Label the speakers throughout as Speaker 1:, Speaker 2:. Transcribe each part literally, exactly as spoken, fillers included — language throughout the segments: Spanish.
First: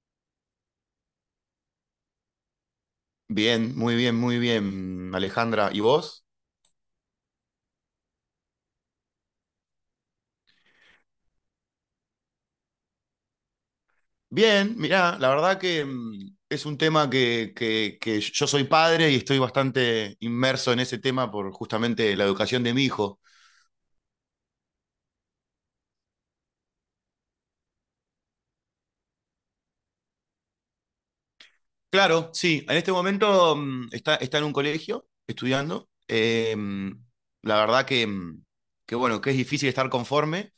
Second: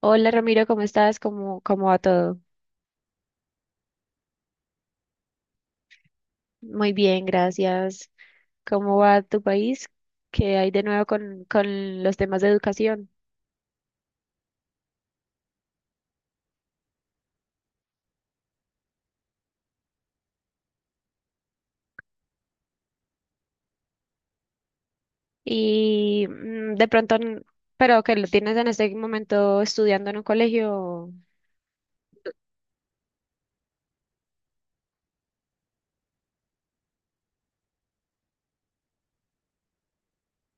Speaker 1: Hola Ramiro, ¿cómo estás? ¿Cómo, cómo va todo?
Speaker 2: Bien, muy bien, muy bien, Alejandra. ¿Y vos?
Speaker 1: Muy bien, gracias. ¿Cómo va tu país? ¿Qué hay de nuevo con, con los temas de educación?
Speaker 2: Bien, mirá, la verdad que mm, es un tema que, que, que yo soy padre y estoy bastante inmerso en ese tema por justamente la educación de mi hijo.
Speaker 1: Y mm, de pronto, n- pero que lo tienes en este momento estudiando en un colegio.
Speaker 2: Claro, sí, en este momento mm, está, está en un colegio estudiando. Eh, mm, la verdad que, mm, que bueno, que es difícil estar conforme.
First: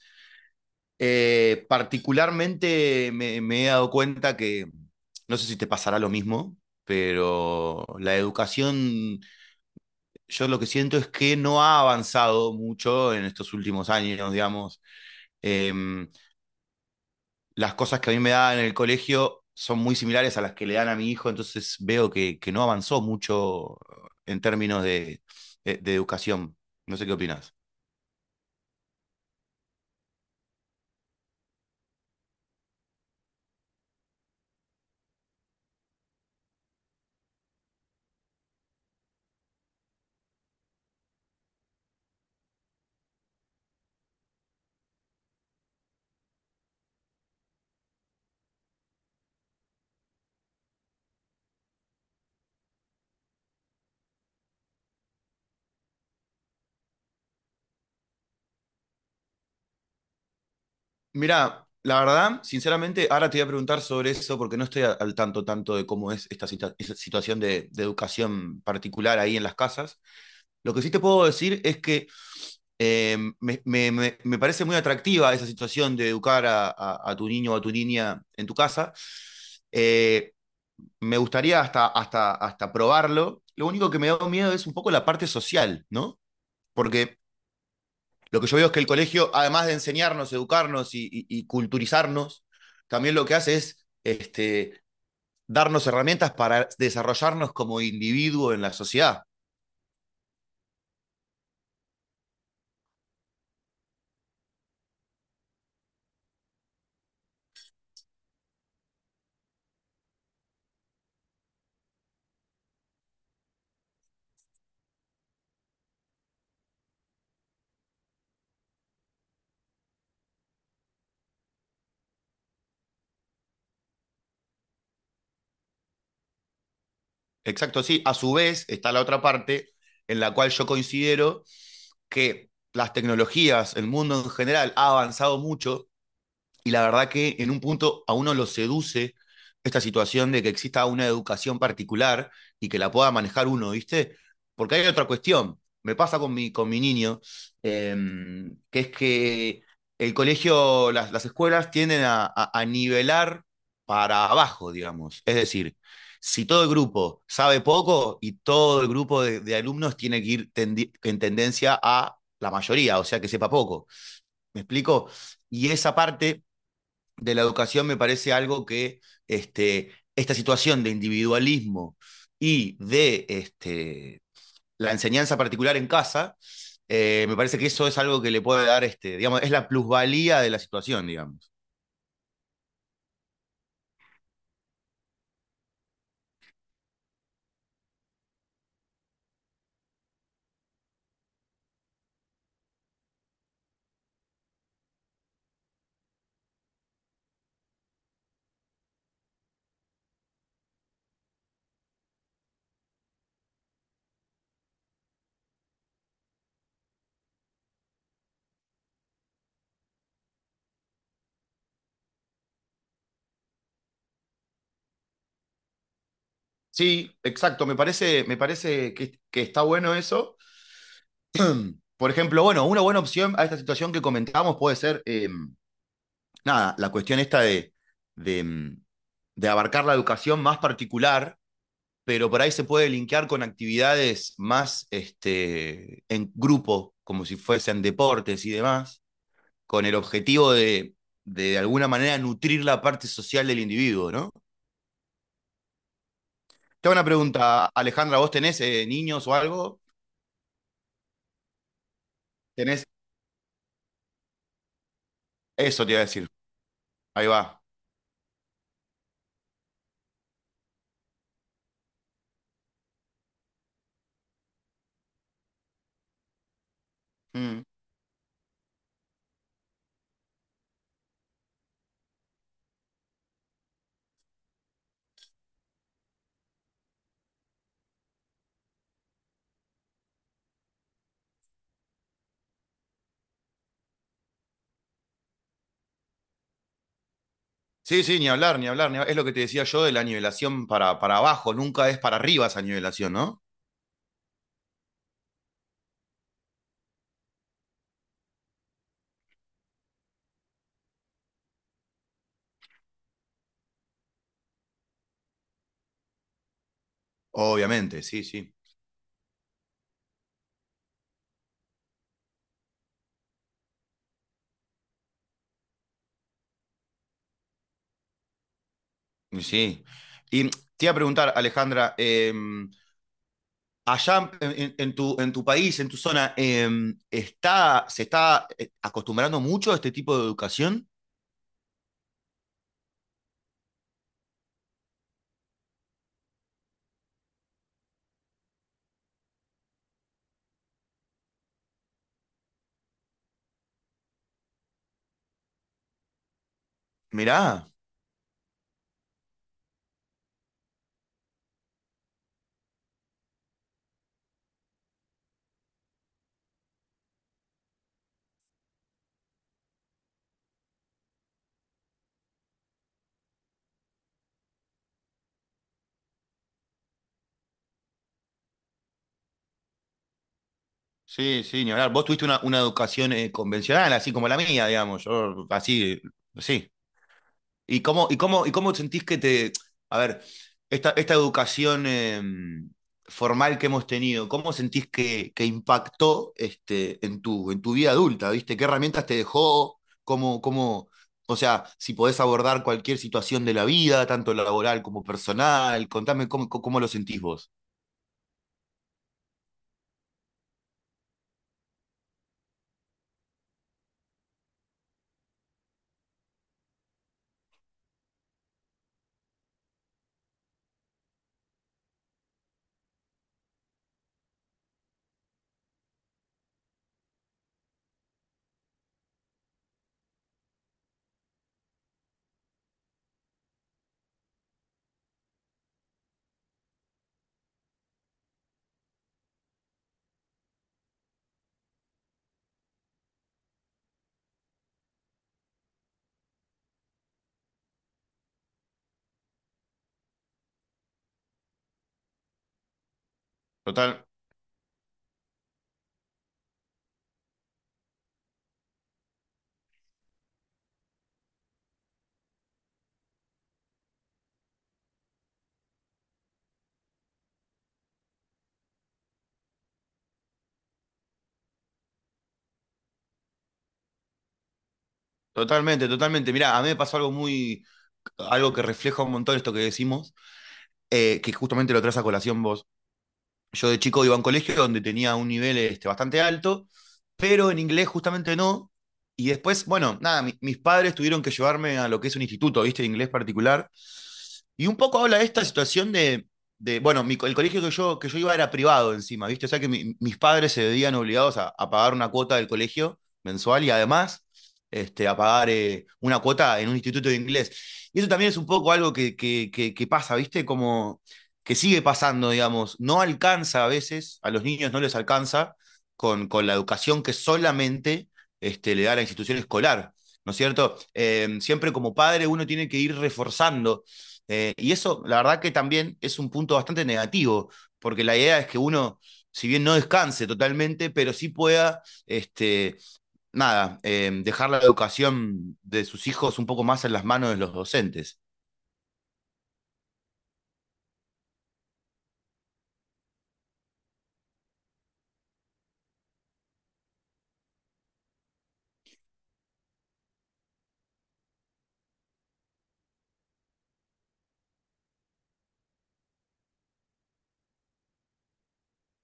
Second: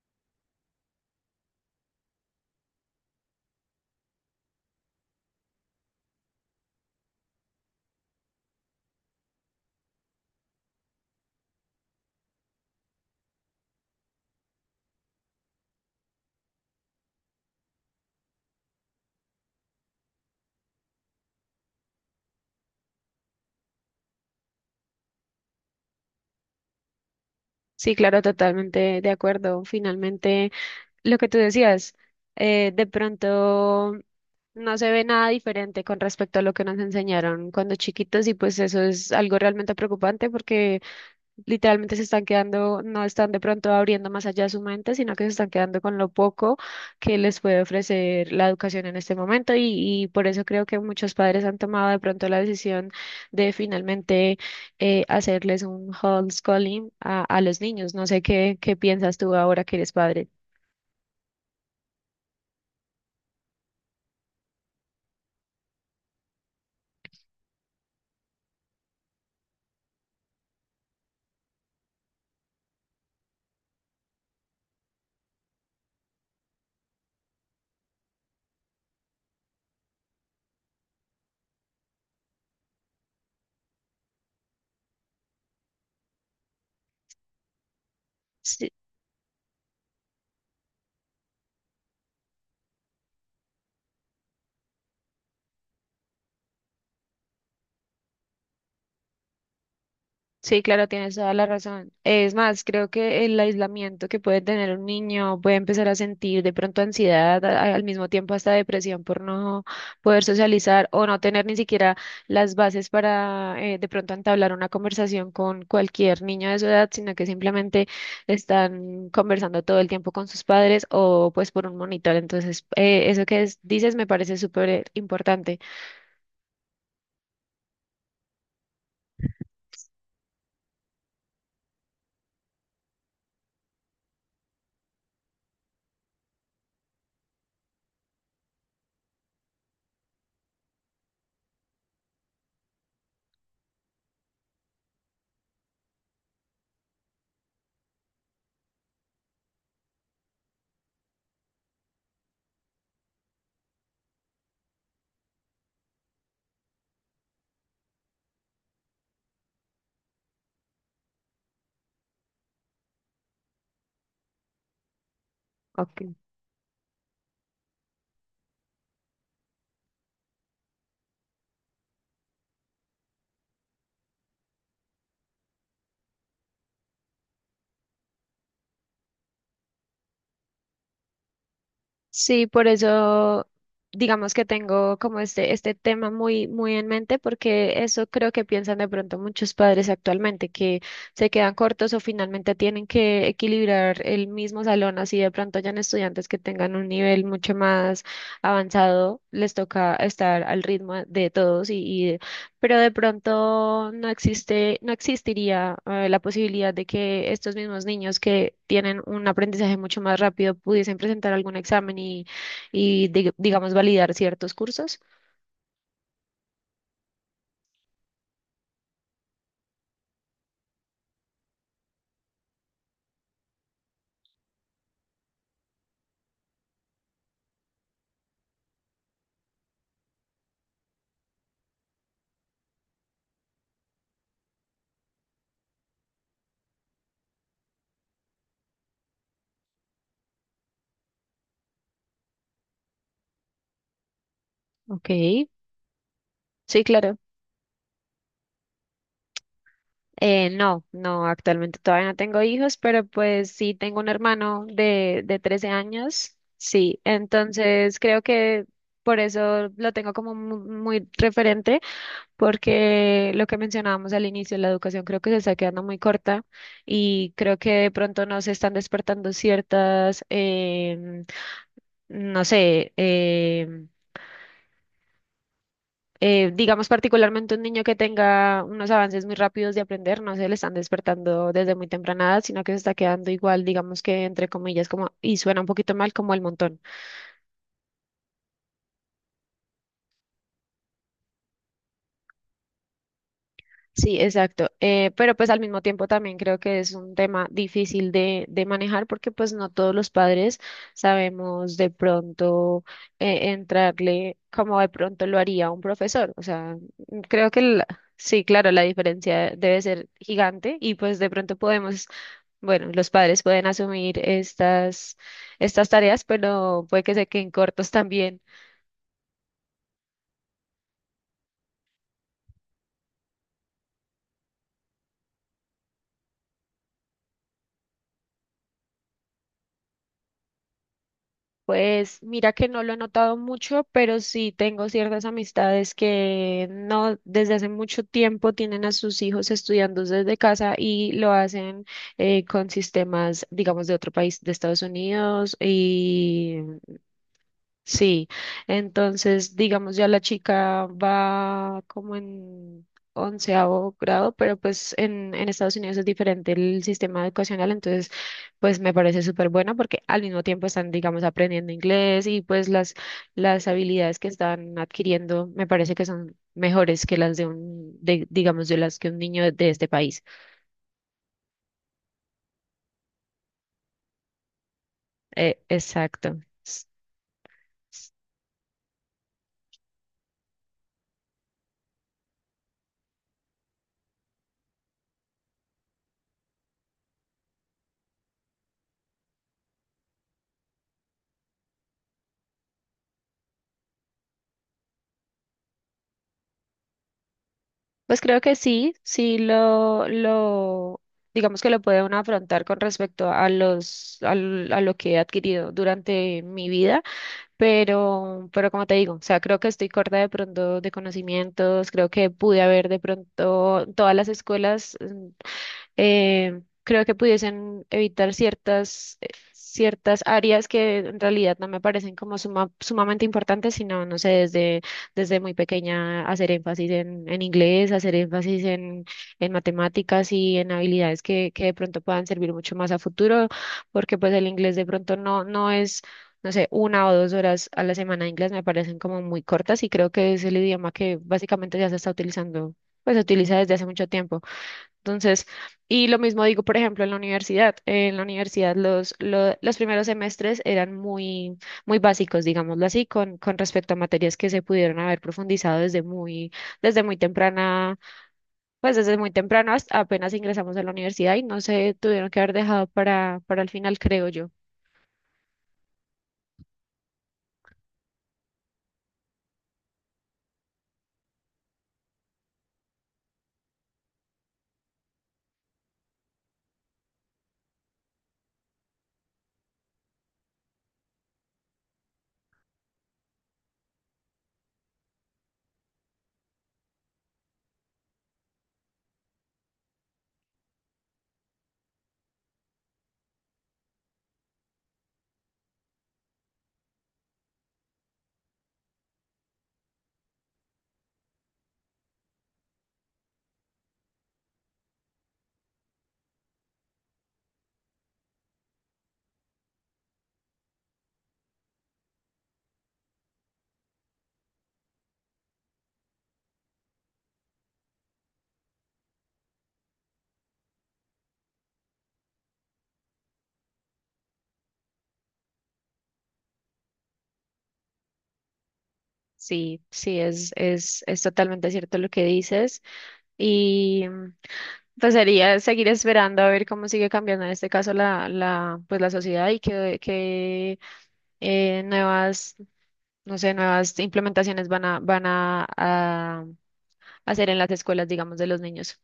Speaker 2: Eh, particularmente me, me he dado cuenta que, mm, no sé si te pasará lo mismo, pero la educación yo lo que siento es que no ha avanzado mucho en estos últimos años, digamos. Eh, las cosas que a mí me daban en el colegio son muy similares a las que le dan a mi hijo, entonces veo que, que no avanzó mucho en términos de, de- de educación. No sé qué opinas.
Speaker 1: Sí, claro, totalmente de acuerdo. Finalmente, lo que tú decías, eh, de pronto no se ve nada diferente con respecto a lo que nos enseñaron cuando chiquitos y pues eso es algo realmente preocupante porque literalmente se están quedando, no están de pronto abriendo más allá de su mente, sino que se están quedando con lo poco que les puede ofrecer la educación en este momento y, y por eso creo que muchos padres han tomado de pronto la decisión de finalmente eh, hacerles un homeschooling a, a los niños. No sé qué, qué piensas tú ahora que eres padre.
Speaker 2: Mira, la verdad, sinceramente, ahora te voy a preguntar sobre eso porque no estoy a- al tanto tanto de cómo es esta situa- esa situación de, de educación particular ahí en las casas. Lo que sí te puedo decir es que eh, me, me- me parece muy atractiva esa situación de educar a, a- a tu niño o a tu niña en tu casa. Eh, me gustaría hasta, hasta, hasta probarlo. Lo único que me da miedo es un poco la parte social, ¿no? Porque lo que yo veo es que el colegio, además de enseñarnos, educarnos y, y- y culturizarnos, también lo que hace es este, darnos herramientas para desarrollarnos como individuo en la sociedad.
Speaker 1: Sí, claro, tienes toda la razón. Es más, creo que el aislamiento que puede tener un niño puede empezar a sentir de pronto ansiedad, a- al mismo tiempo hasta depresión por no poder socializar o no tener ni siquiera las bases para eh, de pronto entablar una conversación con cualquier niño de su edad, sino que simplemente están conversando todo el tiempo con sus padres o pues por un monitor. Entonces, eh, eso que es- dices me parece súper importante.
Speaker 2: Exacto, sí. A su vez está la otra parte en la cual yo considero que las tecnologías, el mundo en general, ha avanzado mucho y la verdad que en un punto a uno lo seduce esta situación de que exista una educación particular y que la pueda manejar uno, ¿viste? Porque hay otra cuestión, me pasa con mi, con mi niño, eh, que es que el colegio, las, las escuelas tienden a, a- a nivelar para abajo, digamos. Es decir, si todo el grupo sabe poco y todo el grupo de, de alumnos tiene que ir tendi- en tendencia a la mayoría, o sea, que sepa poco. ¿Me explico? Y esa
Speaker 1: Ok.
Speaker 2: parte de la educación me parece algo que este, esta situación de individualismo y de este, la enseñanza particular en casa, eh, me parece que eso es algo que le puede dar, este, digamos, es la plusvalía de la situación, digamos.
Speaker 1: Sí, por eso digamos que tengo como este, este tema muy, muy en mente, porque eso creo que piensan de pronto muchos padres actualmente, que se quedan cortos o finalmente tienen que equilibrar el mismo salón, así de pronto hayan estudiantes que tengan un nivel mucho más avanzado, les toca estar al ritmo de todos y, pero de pronto no existe, no existiría eh, la posibilidad de que estos mismos niños que tienen un aprendizaje mucho más rápido pudiesen presentar algún examen y, y dig- digamos, validar ciertos cursos.
Speaker 2: Sí, exacto, me parece, me parece que, que está bueno eso. Por ejemplo, bueno, una buena opción a esta situación que comentábamos puede ser, eh, nada, la cuestión esta de, de, de abarcar la educación más particular, pero por ahí se puede linkear con actividades más este, en grupo, como si fuesen deportes y demás, con el objetivo de, de, de alguna manera nutrir la parte social del individuo, ¿no?
Speaker 1: Ok, sí,
Speaker 2: Tengo una
Speaker 1: claro.
Speaker 2: pregunta, Alejandra, ¿vos tenés eh, niños o algo?
Speaker 1: Eh, no, no, actualmente todavía no tengo hijos,
Speaker 2: ¿Tenés?
Speaker 1: pero pues sí tengo un hermano de, de trece
Speaker 2: Eso te iba a decir,
Speaker 1: años, sí,
Speaker 2: ahí va.
Speaker 1: entonces creo que por eso lo tengo como mu- muy referente, porque lo que mencionábamos al inicio, la educación creo que se está quedando muy corta y creo
Speaker 2: Mm.
Speaker 1: que de pronto no se están despertando ciertas, em, no sé, em, eh, digamos particularmente un niño que tenga unos avances muy rápidos de aprender, no se le están despertando desde muy temprana edad, sino que se está quedando igual, digamos que entre comillas, como, y suena un poquito mal, como el montón.
Speaker 2: Sí, sí, ni hablar, ni hablar, ni hablar. Es lo que te decía yo de la nivelación para, para abajo, nunca es para arriba esa nivelación, ¿no?
Speaker 1: Sí, exacto. Eh, pero pues al mismo tiempo también creo que es un tema difícil de, de manejar porque pues no todos los padres sabemos de pronto eh, entrarle como de pronto lo haría un profesor. O sea, mm, creo que la-
Speaker 2: Obviamente, sí,
Speaker 1: sí,
Speaker 2: sí.
Speaker 1: claro, la diferencia debe ser gigante y pues de pronto podemos, bueno, los padres pueden asumir estas, estas tareas, pero puede que se queden cortos también.
Speaker 2: Sí. Y te iba a preguntar, Alejandra, eh, allá en, en, tu, en tu país, en tu zona, eh, está, ¿se está eh, acostumbrando mucho a este tipo de educación?
Speaker 1: Pues mira que no lo he notado mucho, pero sí tengo ciertas amistades que no desde hace mucho tiempo tienen a sus hijos estudiando desde casa y lo hacen eh, con sistemas, digamos, de otro país, de Estados Unidos.
Speaker 2: Mirá,
Speaker 1: Sí, entonces digamos ya la chica va como en onceavo grado, pero pues en, en Estados Unidos es diferente el sistema educacional, entonces pues me parece súper bueno porque al mismo tiempo están digamos aprendiendo inglés y pues las, las habilidades que están adquiriendo me parece que son mejores que las de un, de, digamos de las que un niño de este país.
Speaker 2: sí, sí, ni hablar. Vos tuviste una, una educación eh, convencional, así como la mía, digamos, yo
Speaker 1: Eh,
Speaker 2: así,
Speaker 1: exacto.
Speaker 2: sí. ¿Y cómo, y cómo, y cómo sentís que te... A ver, esta, esta educación eh, formal que hemos tenido, ¿cómo sentís que, que impactó este, en tu, en tu vida adulta? ¿Viste? ¿Qué herramientas te dejó? ¿Cómo, cómo, o sea, si podés abordar cualquier situación de la vida, tanto laboral como personal, contame cómo, cómo lo sentís vos.
Speaker 1: Pues creo que sí, sí lo, lo, digamos que lo puedo uno afrontar con respecto a los, al- a, lo que he adquirido durante mi vida, pero, pero como te digo, o sea, creo que estoy corta de pronto de conocimientos, creo que pude haber de pronto todas las escuelas. mm, eh, creo que pudiesen evitar ciertas, eh, ciertas áreas que en realidad no me parecen como suma- sumamente importantes, sino, no sé, desde, desde muy pequeña hacer énfasis en, en inglés, hacer énfasis en, en matemáticas y en habilidades que, que de pronto puedan servir mucho más a futuro, porque pues el inglés de pronto no, no es... No sé, una o dos horas a la semana de inglés me parecen como muy cortas y creo que es el idioma que básicamente ya se está utilizando, pues se utiliza desde hace
Speaker 2: Total,
Speaker 1: mucho tiempo. Entonces, y lo mismo digo, por ejemplo, en la universidad. En la universidad los, lo- los primeros semestres eran muy, muy básicos, digámoslo así, con, con respecto a materias que se pudieron haber profundizado desde muy, desde muy temprana, pues desde muy temprano hasta apenas ingresamos a la universidad y no se tuvieron que haber dejado para, para el final, creo yo.
Speaker 2: totalmente, totalmente. Mirá, a mí me pasó algo muy, algo que refleja un montón esto que decimos, eh, que justamente lo traes a colación vos. Yo de chico iba a un colegio donde tenía un nivel este, bastante alto, pero en inglés justamente no. Y después, bueno, nada, mi- mis padres tuvieron que llevarme a lo que es un instituto, ¿viste? De inglés particular. Y un poco habla de esta situación de, de bueno, mi co- el colegio que yo, que yo iba era privado encima, ¿viste? O sea que mi- mis padres se veían obligados a, a pagar una cuota del colegio mensual y además este, a pagar eh, una cuota en un instituto de inglés. Y eso también es un poco algo que, que, que, que pasa, ¿viste? Como que sigue pasando, digamos, no alcanza a veces, a los niños no les alcanza con, con la educación que solamente este, le da la institución escolar, ¿no es cierto? Eh, siempre como padre uno tiene que ir reforzando. Eh, y eso, la verdad que también es un punto bastante negativo, porque la idea es que uno, si bien no descanse totalmente, pero sí pueda, este, nada, eh, dejar la educación de sus hijos un poco más en las manos de los docentes.
Speaker 1: Sí, sí, es, es, es totalmente cierto lo que dices. Y mm, pues sería seguir esperando a ver cómo sigue cambiando en este caso la, la, pues la sociedad y qué eh, nuevas, no sé, nuevas implementaciones van a, van a, a hacer en las escuelas, digamos, de los niños.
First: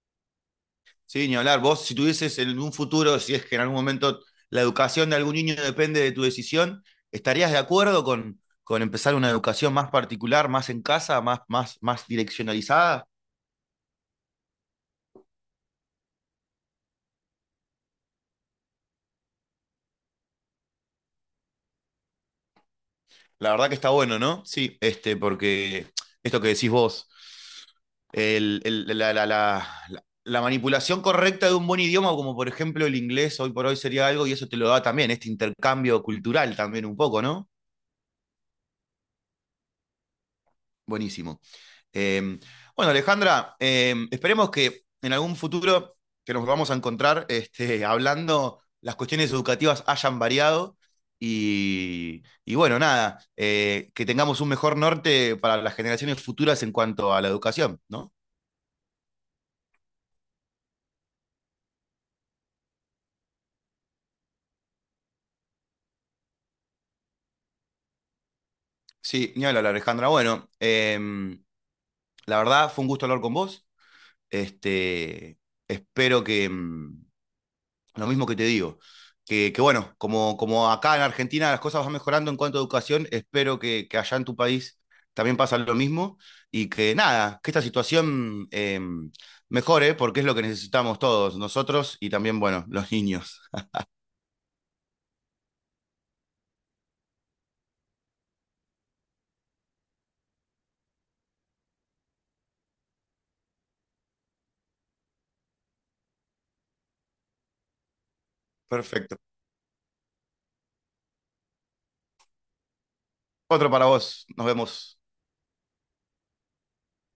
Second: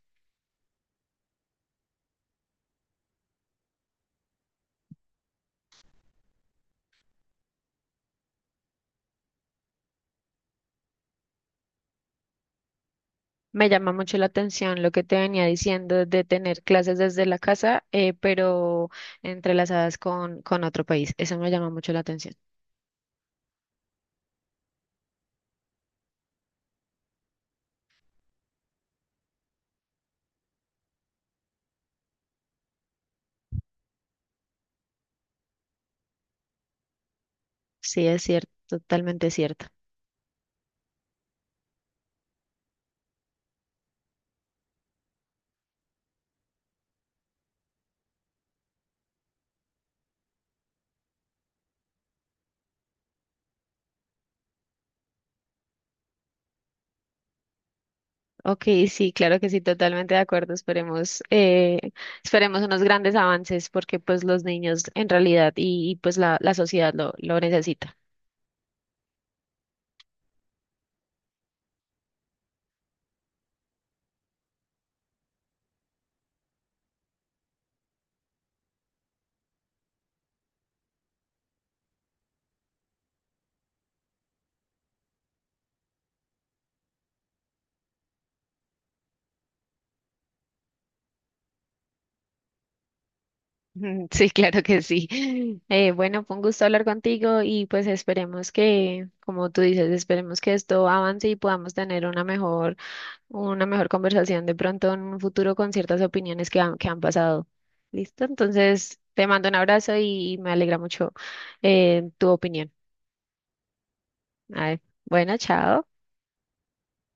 Speaker 2: Sí, ni hablar. Vos, si tuvieses en un futuro, si es que en algún momento la educación de algún niño depende de tu decisión, ¿estarías de acuerdo con, con empezar una educación más particular, más en casa, más, más, más direccionalizada?
Speaker 1: Me llama mucho la atención lo que te venía diciendo de tener clases desde la casa, eh, pero entrelazadas con, con otro país. Eso me llama mucho la atención.
Speaker 2: La verdad que está bueno, ¿no? Sí, este, porque esto que decís vos, el- el- la, la- la- la- la manipulación correcta de un buen idioma, como por ejemplo el inglés, hoy por hoy sería algo, y eso te lo da también, este intercambio cultural también un poco, ¿no?
Speaker 1: Sí, es cierto, totalmente cierto.
Speaker 2: Buenísimo. Eh, bueno, Alejandra, eh, esperemos que en algún futuro que nos vamos a encontrar este, hablando, las cuestiones educativas hayan variado y, y bueno, nada, eh, que tengamos un mejor norte para las generaciones futuras en cuanto a la educación, ¿no?
Speaker 1: Ok, sí, claro que sí, totalmente de acuerdo. Esperemos, eh, esperemos unos grandes avances porque pues los niños en realidad y, y, pues la, la sociedad lo, lo necesita.
Speaker 2: Sí, ni hablar, Alejandra. Bueno, eh, la verdad fue un gusto hablar con vos. Este, espero que, lo mismo que te digo. Que, que, bueno, como, como acá en Argentina las cosas van mejorando en cuanto a educación, espero que, que allá en tu país también pasa lo mismo y que nada, que esta situación eh, mejore porque es lo que necesitamos todos, nosotros y también, bueno, los niños.
Speaker 1: Sí, claro que sí. Eh, bueno, fue un gusto hablar contigo y pues esperemos que, como tú dices, esperemos que esto avance y podamos tener una mejor una mejor conversación de pronto en un futuro con ciertas opiniones que han, que han pasado. ¿Listo? Entonces,
Speaker 2: Perfecto.
Speaker 1: te mando un abrazo y me alegra mucho eh, tu opinión.
Speaker 2: Otro para vos, nos
Speaker 1: A ver,
Speaker 2: vemos.
Speaker 1: bueno, chao.